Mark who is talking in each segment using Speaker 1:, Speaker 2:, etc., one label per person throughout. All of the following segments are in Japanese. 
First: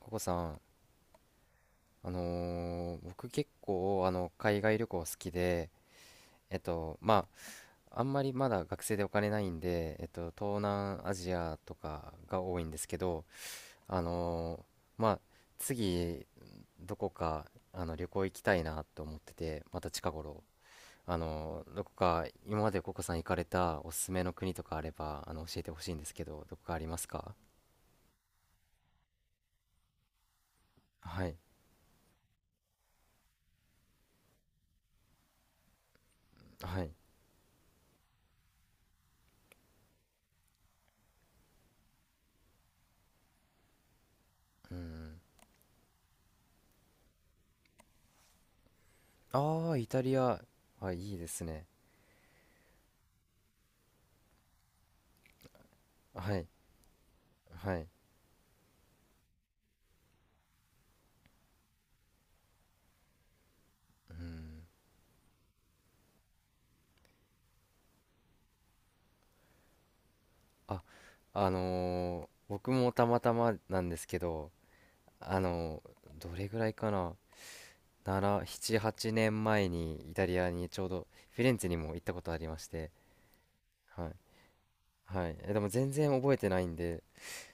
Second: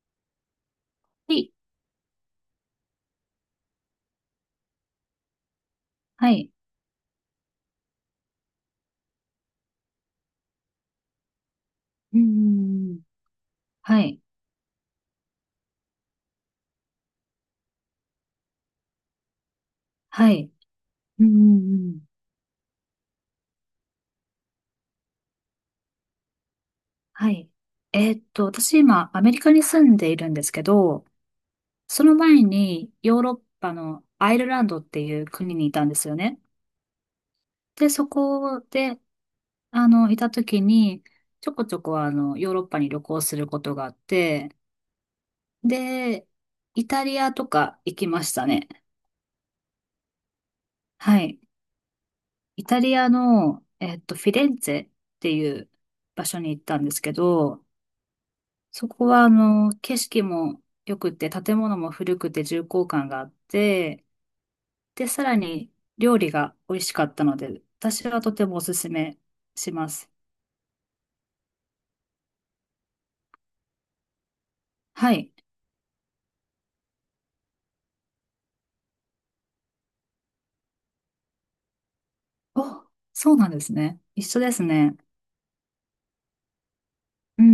Speaker 1: ココさん、
Speaker 2: はい。
Speaker 1: 僕結構海外旅行好きで、
Speaker 2: はい。
Speaker 1: まあ、あんまりまだ学生でお金ないんで、東南アジアとか
Speaker 2: う
Speaker 1: が多いんですけ
Speaker 2: ん。
Speaker 1: ど、
Speaker 2: は
Speaker 1: あ
Speaker 2: い。
Speaker 1: のまあ、次どこか旅行行きたいなと思ってて、また近
Speaker 2: は
Speaker 1: 頃、
Speaker 2: い。う
Speaker 1: どこ
Speaker 2: ん。
Speaker 1: か今までココさん行かれたおすすめの国とかあれば教えてほしいんですけど、どこかあります
Speaker 2: は
Speaker 1: か？
Speaker 2: い。私今、アメリカに住んでいるんですけど、
Speaker 1: はい、
Speaker 2: その前にヨーロッパのアイルランドっていう国にいたんですよね。
Speaker 1: はい、
Speaker 2: で、そこで、いた時に、ちょこちょこヨーロッパに旅行することがあって、
Speaker 1: うん、
Speaker 2: で、イタリアとか行きましたね。
Speaker 1: ああ、イタリア、あ、いい
Speaker 2: は
Speaker 1: で
Speaker 2: い。
Speaker 1: すね。
Speaker 2: イタリアの、フィレンツェっていう場
Speaker 1: は
Speaker 2: 所
Speaker 1: い。
Speaker 2: に行ったんですけど、
Speaker 1: はい。
Speaker 2: そこは、景色も良くて、建物も古くて重厚感があって、
Speaker 1: うん。
Speaker 2: で、さらに料理が美味しかったので、私はとてもおすすめします。
Speaker 1: あ、僕もたまたまなんですけど、
Speaker 2: はい。
Speaker 1: どれぐらいかな、7、7、8年前にイタリアにちょうどフィレンツェにも行ったことありまし
Speaker 2: お、
Speaker 1: て、
Speaker 2: そうなんですね。
Speaker 1: はい。
Speaker 2: 一緒ですね。
Speaker 1: はい。え、でも全然覚えてないんで、
Speaker 2: うんう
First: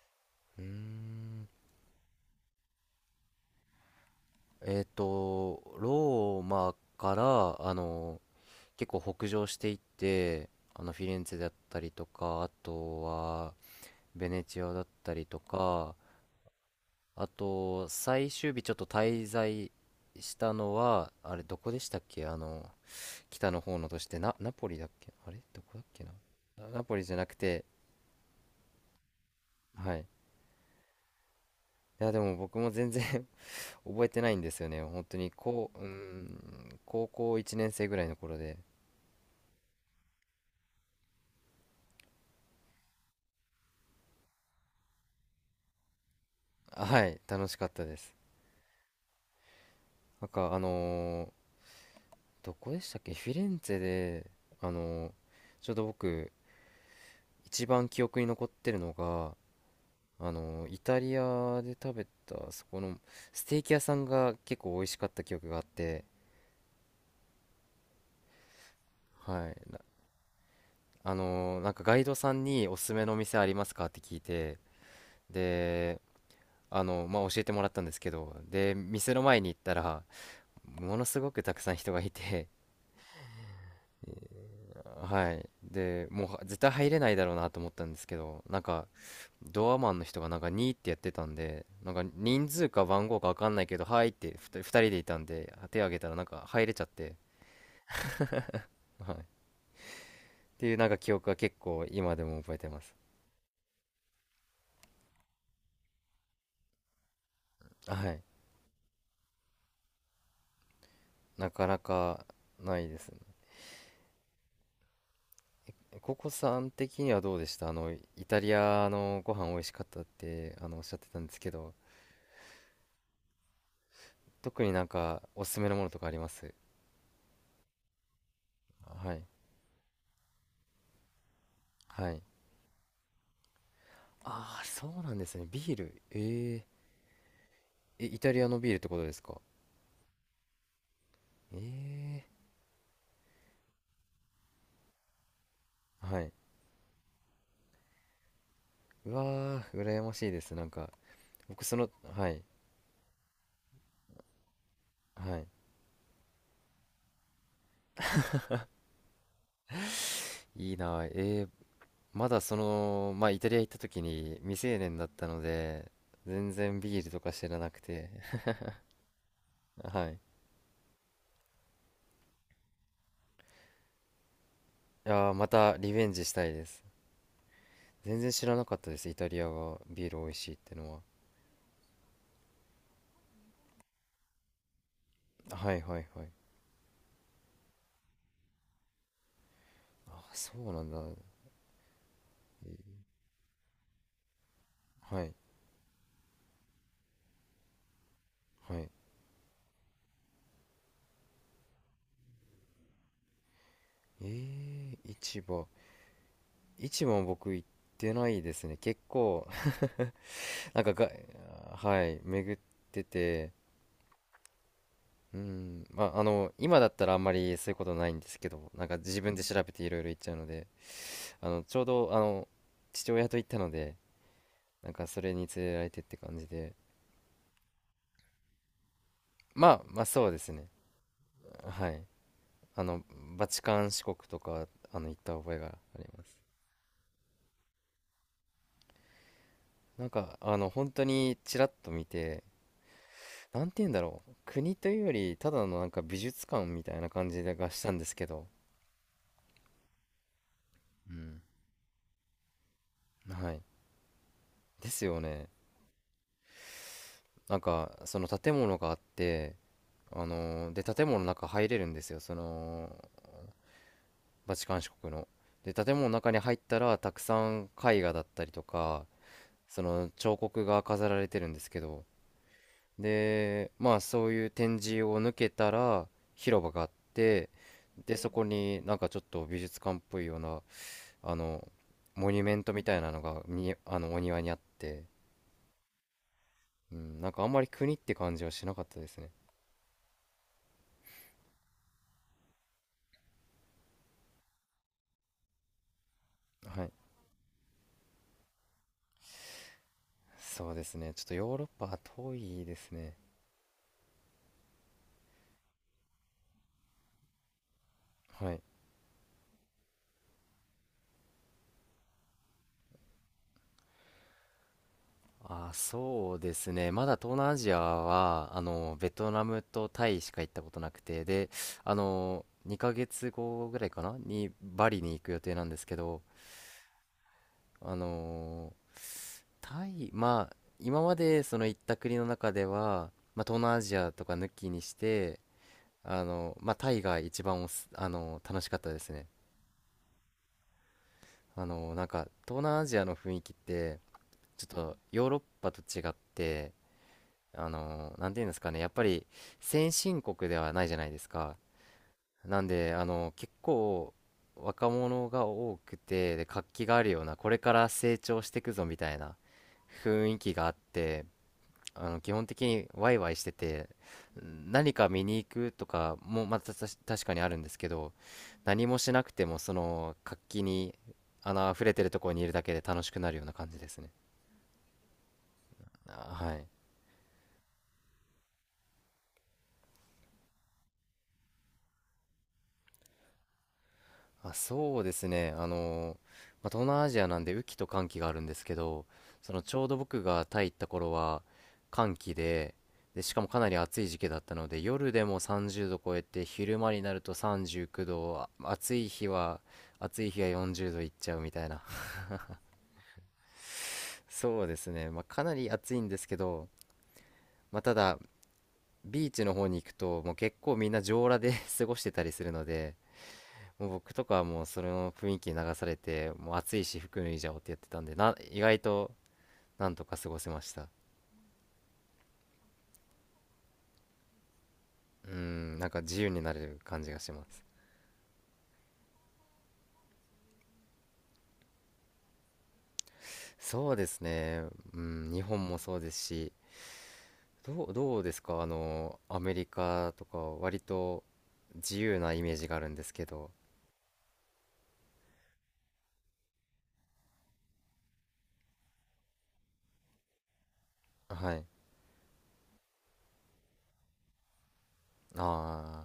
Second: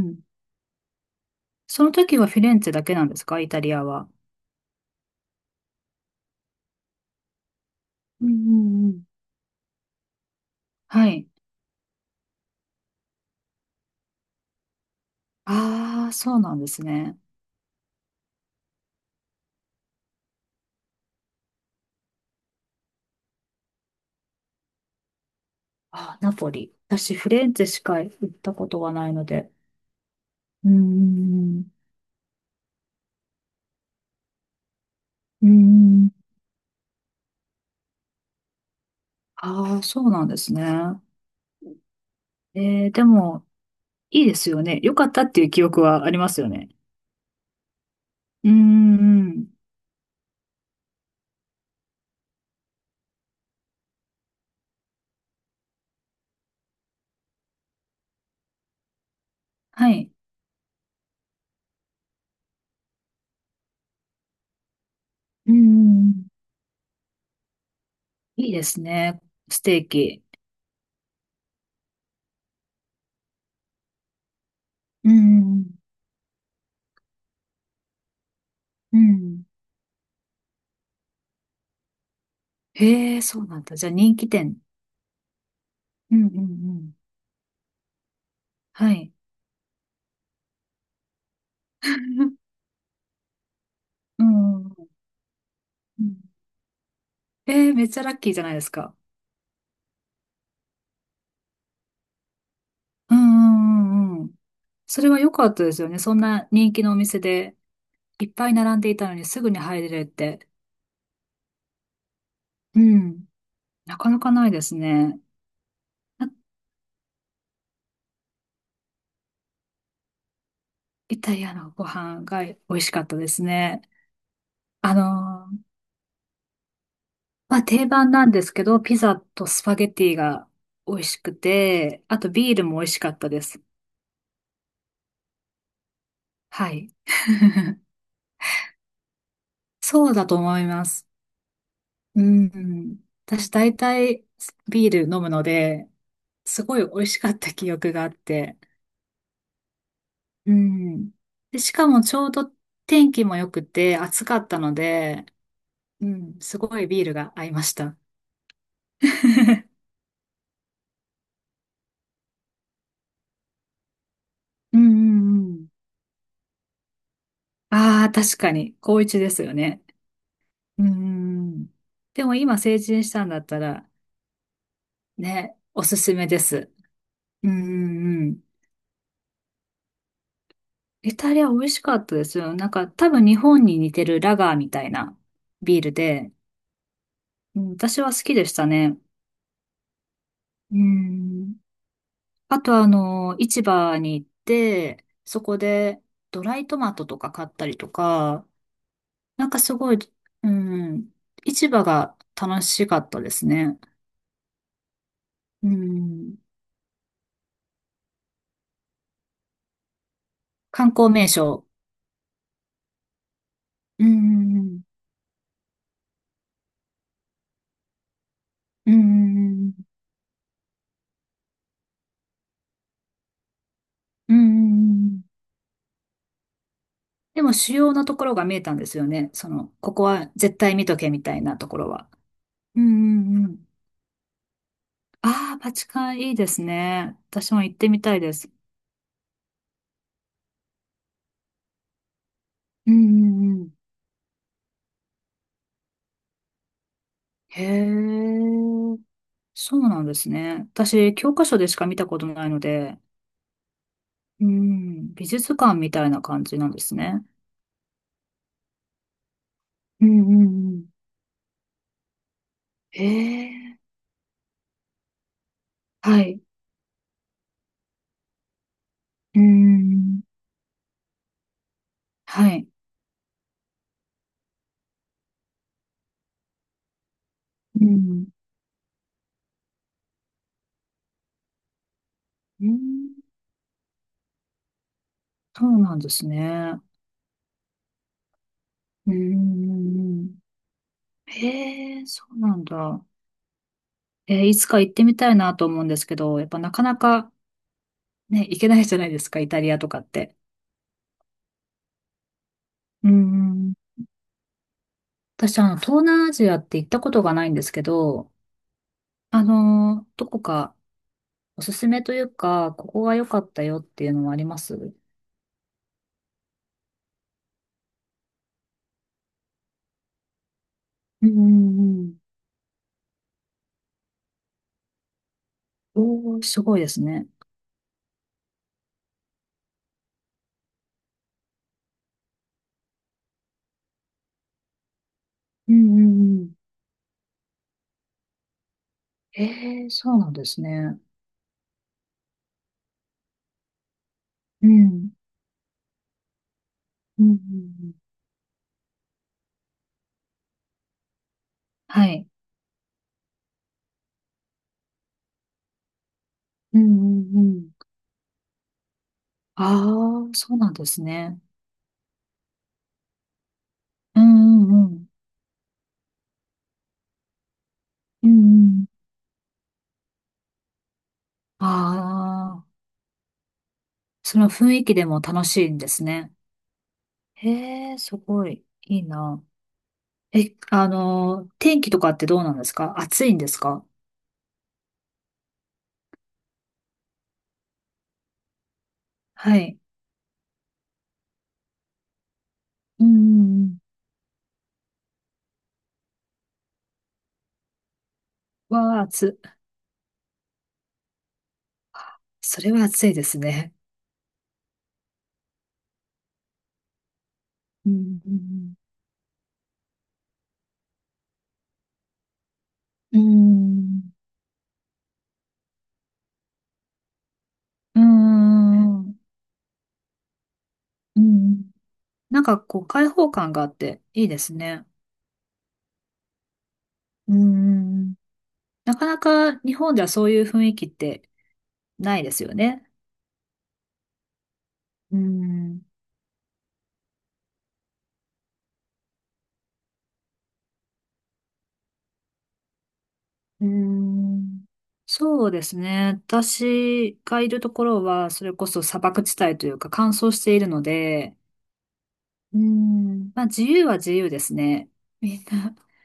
Speaker 2: んうん。
Speaker 1: うーん。
Speaker 2: その時はフィレンツェだけなんですか？イタリアは。
Speaker 1: ローマから、
Speaker 2: うんうんう
Speaker 1: 結構
Speaker 2: ん。
Speaker 1: 北上していって、フィ
Speaker 2: は
Speaker 1: レン
Speaker 2: い。
Speaker 1: ツェだったりとか、あとは、ベネチアだったりとか、
Speaker 2: ああ、そうなんですね。
Speaker 1: あと、最終日ちょっと滞在したのは、あれ、どこでしたっけ北の方の都市て、ナポリだっけあれどこだっけな、
Speaker 2: あー、ナポ
Speaker 1: あ、
Speaker 2: リ。
Speaker 1: ナポリじ
Speaker 2: 私、
Speaker 1: ゃな
Speaker 2: フィ
Speaker 1: く
Speaker 2: レンツ
Speaker 1: て、
Speaker 2: ェしか行ったことがないので。
Speaker 1: はい。い
Speaker 2: うん
Speaker 1: や、でも僕も全然 覚えてないんですよね。本当に、
Speaker 2: うんうん。う
Speaker 1: こう、うー
Speaker 2: んうん。
Speaker 1: ん、高校1年生ぐらいの頃で、
Speaker 2: ああ、そうなんですね。でも、いいですよね。良かったっていう記憶はありますよね。
Speaker 1: はい、楽しかったです。
Speaker 2: うーん。
Speaker 1: なんか、どこでしたっけ、フィレンツェで、あのーちょうど僕、一番記憶に残ってるのが、
Speaker 2: はい。
Speaker 1: イタリアで食べたそこのステーキ屋さんが結構美味しかった記憶
Speaker 2: うー
Speaker 1: があって。
Speaker 2: ん。いいですね。
Speaker 1: はい
Speaker 2: ス
Speaker 1: な、
Speaker 2: テーキ。
Speaker 1: なんかガイドさんにおすすめのお店ありますか？って聞いて、
Speaker 2: うーん。
Speaker 1: でまあ教えてもらったんですけど、で
Speaker 2: う
Speaker 1: 店の前
Speaker 2: ん。
Speaker 1: に行ったらものすごくたくさん人がいて。
Speaker 2: へえ、そうなんだ。じゃあ人気店。
Speaker 1: はい。で、
Speaker 2: う
Speaker 1: も
Speaker 2: ん
Speaker 1: う
Speaker 2: うん
Speaker 1: は
Speaker 2: う
Speaker 1: 絶対入
Speaker 2: ん。
Speaker 1: れないだろうなと思ったんですけど、なんか、
Speaker 2: はい。
Speaker 1: ドアマンの人がなんか2ってやってたんで、なんか人 数か番号かわかんないけど、はいっ
Speaker 2: う
Speaker 1: て
Speaker 2: ん
Speaker 1: 2、
Speaker 2: うん
Speaker 1: 二人でいたんで、手挙げ
Speaker 2: う
Speaker 1: たら
Speaker 2: ん。
Speaker 1: なんか入れちゃって、
Speaker 2: えー、めっちゃラッキーじゃないですか？
Speaker 1: はい。っていうなんか記憶が結構今でも覚えてます。
Speaker 2: うんうんうんうん。それは良かったですよね。そんな人気のお店で、
Speaker 1: はい。
Speaker 2: いっぱい並んでいたのにすぐに入れるって。
Speaker 1: なかなかな
Speaker 2: う
Speaker 1: いですね。
Speaker 2: ん。なかなかないですね。
Speaker 1: ココさん的にはどうでした？イタリアのご飯美味しかったって、おっしゃってた
Speaker 2: イ
Speaker 1: んで
Speaker 2: タ
Speaker 1: す
Speaker 2: リ
Speaker 1: け
Speaker 2: アの
Speaker 1: ど、
Speaker 2: ご飯が美味しかったですね。
Speaker 1: 特になん
Speaker 2: あの
Speaker 1: かおす
Speaker 2: ー、
Speaker 1: すめのものとかあります？
Speaker 2: まあ、定番なんですけど、ピ
Speaker 1: は
Speaker 2: ザ
Speaker 1: い。
Speaker 2: とスパゲティが美味しくて、
Speaker 1: は
Speaker 2: あ
Speaker 1: い。
Speaker 2: とビールも美味しかったです。
Speaker 1: ああ、そうなんですね。ビール。ええ。
Speaker 2: はい。
Speaker 1: え、イタリアのビールってことですか？
Speaker 2: そうだと思います。
Speaker 1: え
Speaker 2: う
Speaker 1: え。
Speaker 2: ん。私大体ビール飲むので、
Speaker 1: はい。
Speaker 2: すごい美味しかった記憶があって。
Speaker 1: うわー、羨ましいで
Speaker 2: う
Speaker 1: す。なんか、
Speaker 2: ん。で、
Speaker 1: 僕
Speaker 2: し
Speaker 1: そ
Speaker 2: か
Speaker 1: の、
Speaker 2: もちょ
Speaker 1: は
Speaker 2: う
Speaker 1: い。
Speaker 2: ど天気も良くて暑かったので、
Speaker 1: はい。
Speaker 2: うん、すごいビールが合いました。
Speaker 1: いいなあ。ーまだその、まあ、イタリア行った時に未成
Speaker 2: うんう
Speaker 1: 年だったの
Speaker 2: んうん。
Speaker 1: で、全然ビールとか知らなく
Speaker 2: あ
Speaker 1: て。
Speaker 2: あ、確かに、高一ですよね。
Speaker 1: はい。
Speaker 2: うーん。でも今成人したんだったら、
Speaker 1: あ、ま
Speaker 2: ね、
Speaker 1: た
Speaker 2: お
Speaker 1: リ
Speaker 2: す
Speaker 1: ベン
Speaker 2: す
Speaker 1: ジ
Speaker 2: め
Speaker 1: し
Speaker 2: で
Speaker 1: たいで
Speaker 2: す。
Speaker 1: す。
Speaker 2: うー
Speaker 1: 全然
Speaker 2: ん。
Speaker 1: 知らなかったです。イタリアがビール美味しいってのは。
Speaker 2: イタリア美味しかったですよ。なんか多分日本に似てるラガーみたいな
Speaker 1: は
Speaker 2: ビ
Speaker 1: い
Speaker 2: ール
Speaker 1: はいはい。
Speaker 2: で、うん、私は好きでしたね。
Speaker 1: あ、そう
Speaker 2: うー
Speaker 1: なんだ。
Speaker 2: ん。あ
Speaker 1: え
Speaker 2: と
Speaker 1: ー
Speaker 2: 市場に行って、
Speaker 1: はい。
Speaker 2: そこでドライトマトとか買ったりとか、
Speaker 1: はい。
Speaker 2: なんかすごい、うん、市場が楽しかったですね。
Speaker 1: ええ、市場。
Speaker 2: うん。
Speaker 1: 市も僕行ってないですね。結構、なん
Speaker 2: 観
Speaker 1: か
Speaker 2: 光
Speaker 1: が、
Speaker 2: 名所。
Speaker 1: はい、巡ってて、
Speaker 2: うん、
Speaker 1: うん、まあ、今だったらあんまりそういうことないんですけど、なん
Speaker 2: うん、
Speaker 1: か
Speaker 2: う
Speaker 1: 自分で調べ
Speaker 2: ん、
Speaker 1: ていろいろ行っちゃうので、ちょうど、父親と行ったので、
Speaker 2: うん、
Speaker 1: なん
Speaker 2: う
Speaker 1: かそ
Speaker 2: ん。
Speaker 1: れに連れられてって感じで、
Speaker 2: でも主要なところが見えたんですよね。そ
Speaker 1: ま
Speaker 2: の、
Speaker 1: あ、
Speaker 2: こ
Speaker 1: ま
Speaker 2: こ
Speaker 1: あそ
Speaker 2: は
Speaker 1: うです
Speaker 2: 絶
Speaker 1: ね。
Speaker 2: 対見とけみたいなとこ
Speaker 1: は
Speaker 2: ろ
Speaker 1: い。
Speaker 2: は。う
Speaker 1: あ
Speaker 2: ん、
Speaker 1: の、
Speaker 2: うん、
Speaker 1: バ
Speaker 2: う
Speaker 1: チ
Speaker 2: ん。
Speaker 1: カン四国とか、行った
Speaker 2: あ
Speaker 1: 覚
Speaker 2: あ、
Speaker 1: えが
Speaker 2: バ
Speaker 1: あ
Speaker 2: チ
Speaker 1: り
Speaker 2: カン
Speaker 1: ま
Speaker 2: いい
Speaker 1: す。
Speaker 2: ですね。私も行ってみたいです。
Speaker 1: なんか、本当にちらっと見て、
Speaker 2: うん、うん、
Speaker 1: な
Speaker 2: う
Speaker 1: ん
Speaker 2: ん。
Speaker 1: て言うんだろう、国というよりただのなんか美術館みたいな感じ
Speaker 2: へ
Speaker 1: がしたんですけど。
Speaker 2: え、そうなんですね。
Speaker 1: う
Speaker 2: 私、教
Speaker 1: ん、
Speaker 2: 科書でしか見たことないので、
Speaker 1: はい。
Speaker 2: う
Speaker 1: です
Speaker 2: ん、
Speaker 1: よ
Speaker 2: 美
Speaker 1: ね。
Speaker 2: 術館みたいな感じなんですね。
Speaker 1: なんかその建物があって、
Speaker 2: うん、うん、う
Speaker 1: で
Speaker 2: ん。
Speaker 1: 建物の中入れるんですよ、その
Speaker 2: へえ、
Speaker 1: バチカン市国の。で建物の
Speaker 2: は
Speaker 1: 中に
Speaker 2: い。
Speaker 1: 入ったらたくさん絵画だったりとか、
Speaker 2: う
Speaker 1: その
Speaker 2: ん、
Speaker 1: 彫刻が飾られてるんですけど、
Speaker 2: はい。
Speaker 1: でまあそういう展示を抜けたら広場があって、
Speaker 2: う
Speaker 1: で
Speaker 2: ん
Speaker 1: そこになんかちょっと美術館っぽいようなあの、モニュメン
Speaker 2: う
Speaker 1: ト
Speaker 2: ん、
Speaker 1: みたいなのがに、お庭にあって、
Speaker 2: そうなんですね。
Speaker 1: うん、なんかあんまり国って感じはしなかったで
Speaker 2: うー
Speaker 1: すね。
Speaker 2: ん。へえ、そうなんだ。いつか行ってみたいなと思うんですけど、やっぱなか
Speaker 1: はい。
Speaker 2: なかね、行けないじゃないですか、イタリアとかって。
Speaker 1: そうですね。ちょっとヨーロッパは遠いです
Speaker 2: う
Speaker 1: ね。
Speaker 2: ん。私、東南アジアって行ったことがないんですけど、
Speaker 1: はい。
Speaker 2: どこかおすすめというか、ここが良かったよっていうのはあります。うん
Speaker 1: あ、そうですね。まだ東南アジアは、ベトナムとタイしか行ったことなくて、
Speaker 2: う
Speaker 1: で、
Speaker 2: んうん。
Speaker 1: 2ヶ月後ぐらいかなにバリに行く予定なんですけど、
Speaker 2: おー、すごいですね。
Speaker 1: あの、タイ、まあ、今までその行った国の中では、まあ、東南アジアとか抜きにして、
Speaker 2: うんうんうん。
Speaker 1: まあ、タイが一番おす、あの、楽しかったですね。
Speaker 2: へえ、そうなんですね。
Speaker 1: なんか、東南アジアの雰囲気って、ちょ
Speaker 2: う
Speaker 1: っと
Speaker 2: ん。
Speaker 1: ヨーロッパと違って、
Speaker 2: うんうんうん。
Speaker 1: なんていうんですかね、やっぱり先進国ではないじゃないですか。
Speaker 2: はい。
Speaker 1: なんで、結構、若者が多くて、で、活
Speaker 2: うん
Speaker 1: 気がある
Speaker 2: う
Speaker 1: ような、
Speaker 2: んう
Speaker 1: これ
Speaker 2: ん。
Speaker 1: から成長していくぞみたいな
Speaker 2: あ
Speaker 1: 雰
Speaker 2: あ、
Speaker 1: 囲気
Speaker 2: そう
Speaker 1: が
Speaker 2: な
Speaker 1: あ
Speaker 2: ん
Speaker 1: っ
Speaker 2: です
Speaker 1: て、
Speaker 2: ね。
Speaker 1: 基本的にワイワイしてて、
Speaker 2: うんうんう
Speaker 1: 何
Speaker 2: ん。
Speaker 1: か見に行くとかもまた確かにあるんですけど、
Speaker 2: うんう
Speaker 1: 何
Speaker 2: ん。
Speaker 1: もしなくてもその活気に溢れてるところにいるだ
Speaker 2: あ
Speaker 1: けで
Speaker 2: あ、
Speaker 1: 楽しくなるような感じですね。
Speaker 2: その雰囲気でも楽しいんです
Speaker 1: あ、
Speaker 2: ね。
Speaker 1: はい。
Speaker 2: へえ、すごい。いいな。え、天気とかってどうなんですか？暑いんですか？
Speaker 1: あ、そうですね。まあ、東南アジアなんで雨季と乾季があるんですけど、そ
Speaker 2: は
Speaker 1: のち
Speaker 2: い。
Speaker 1: ょうど僕がタイ行った頃は乾季で、
Speaker 2: うんう
Speaker 1: で、しかもか
Speaker 2: んう
Speaker 1: なり
Speaker 2: ん。
Speaker 1: 暑い時期だったので、夜でも30度超えて、昼間になると39度、あ、暑
Speaker 2: わあ、
Speaker 1: い日
Speaker 2: 暑い。
Speaker 1: は、暑い日は40度いっちゃうみたいな。
Speaker 2: それは暑いですね。
Speaker 1: そうですね。まあ、かなり暑いんですけど、まあ、
Speaker 2: う
Speaker 1: ただ、
Speaker 2: んうん
Speaker 1: ビーチの方に行くと、もう結構みんな上裸で 過ごしてたりするので、
Speaker 2: う
Speaker 1: もう
Speaker 2: ん。
Speaker 1: 僕とかはもうそれの雰囲気に流されて、もう暑いし服脱いじゃおうってやってた
Speaker 2: うん。
Speaker 1: んでな、意外
Speaker 2: うん。う
Speaker 1: と
Speaker 2: ん
Speaker 1: なんとか過ごせました。
Speaker 2: うん。なんかこう、開放感があっていいですね。
Speaker 1: うん、なんか自由になれる感じがし
Speaker 2: う
Speaker 1: ます。
Speaker 2: んうん。なかなか日本ではそういう雰囲気ってないですよね。
Speaker 1: そうですね。う
Speaker 2: う
Speaker 1: ん、日本も
Speaker 2: ん。
Speaker 1: そうですし、どうですか？アメリカとか割と自由なイメージがあるんですけど。
Speaker 2: うん。そうですね。私がいるところは、それこそ砂漠地帯というか乾燥しているので、
Speaker 1: はい。
Speaker 2: うん。まあ自由は自由ですね。みんな、
Speaker 1: あ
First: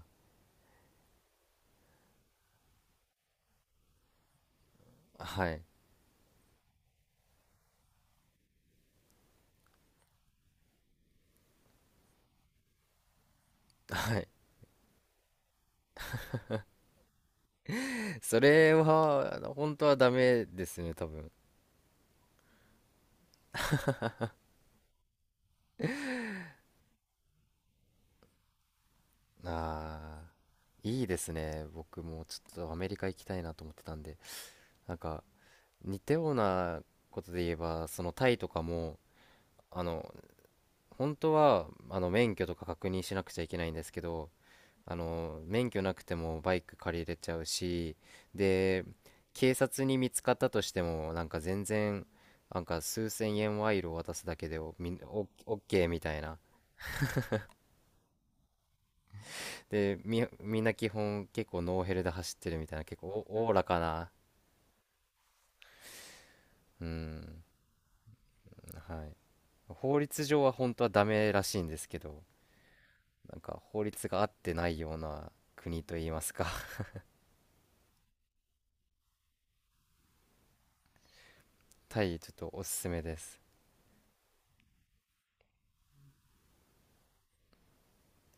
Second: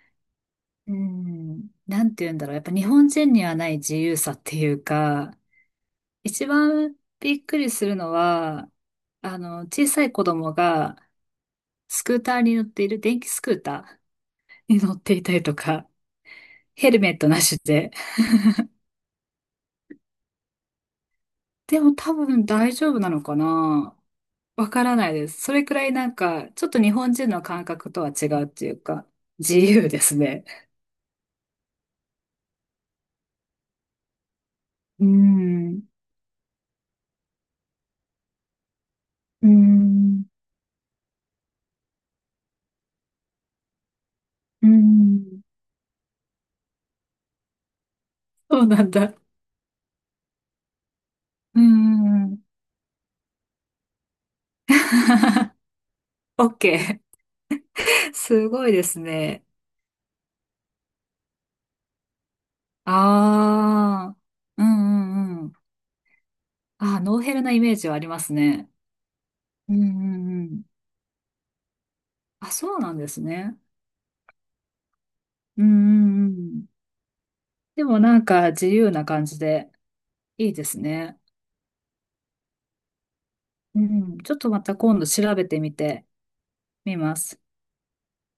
Speaker 2: うん、なんて言うんだろう。やっぱ日本人にはない自由さっていう
Speaker 1: あ、
Speaker 2: か、
Speaker 1: ー、はい、
Speaker 2: 一番びっくりするのは、小さい子供がスクーターに乗っている、電気スクータ
Speaker 1: はい。
Speaker 2: ーに乗っていたりとか、ヘルメットなしで。
Speaker 1: それは本当はダメですね、多分。
Speaker 2: でも多分大丈夫なのかな。わからないです。それくらいなんか、ちょっと日本人の感覚とは違うっていうか、自由です
Speaker 1: あ
Speaker 2: ね。
Speaker 1: ー、いいですね。僕もちょっとアメリカ行きたいなと思ってたんで、なん
Speaker 2: うー
Speaker 1: か
Speaker 2: ん、
Speaker 1: 似たようなことで言えば、そのタイとかも
Speaker 2: うー
Speaker 1: あの
Speaker 2: ん、
Speaker 1: 本当は免許とか確認しなくちゃいけないんですけど、
Speaker 2: うーん。
Speaker 1: 免許なくてもバイク借りれちゃうし、
Speaker 2: そうな
Speaker 1: で
Speaker 2: んだ。
Speaker 1: 警察に見つかったとしても、なんか
Speaker 2: うー
Speaker 1: 全然
Speaker 2: ん。
Speaker 1: なんか数千円賄賂を渡すだけで、おみんおオッケーみたいな。
Speaker 2: オッケー。すごいですね。
Speaker 1: で、みんな基本結構ノーヘルで走ってるみたいな、
Speaker 2: あ
Speaker 1: 結構おおらかな。
Speaker 2: あ、うんうんうん。
Speaker 1: う
Speaker 2: ああ、ノーヘル
Speaker 1: ん、
Speaker 2: なイメージはありますね。
Speaker 1: はい。
Speaker 2: うんう
Speaker 1: 法律
Speaker 2: ん
Speaker 1: 上
Speaker 2: う
Speaker 1: は
Speaker 2: ん。
Speaker 1: 本当はダメらしいんですけど、
Speaker 2: あ、そうなんです
Speaker 1: なん
Speaker 2: ね。
Speaker 1: か法律が合ってないような
Speaker 2: うん
Speaker 1: 国と
Speaker 2: う
Speaker 1: いいま
Speaker 2: んう
Speaker 1: すか。
Speaker 2: ん。でもなんか自由な感じで。いいですね。
Speaker 1: タイちょっとおすすめです。
Speaker 2: うん。ちょっとまた今度調べてみてみます。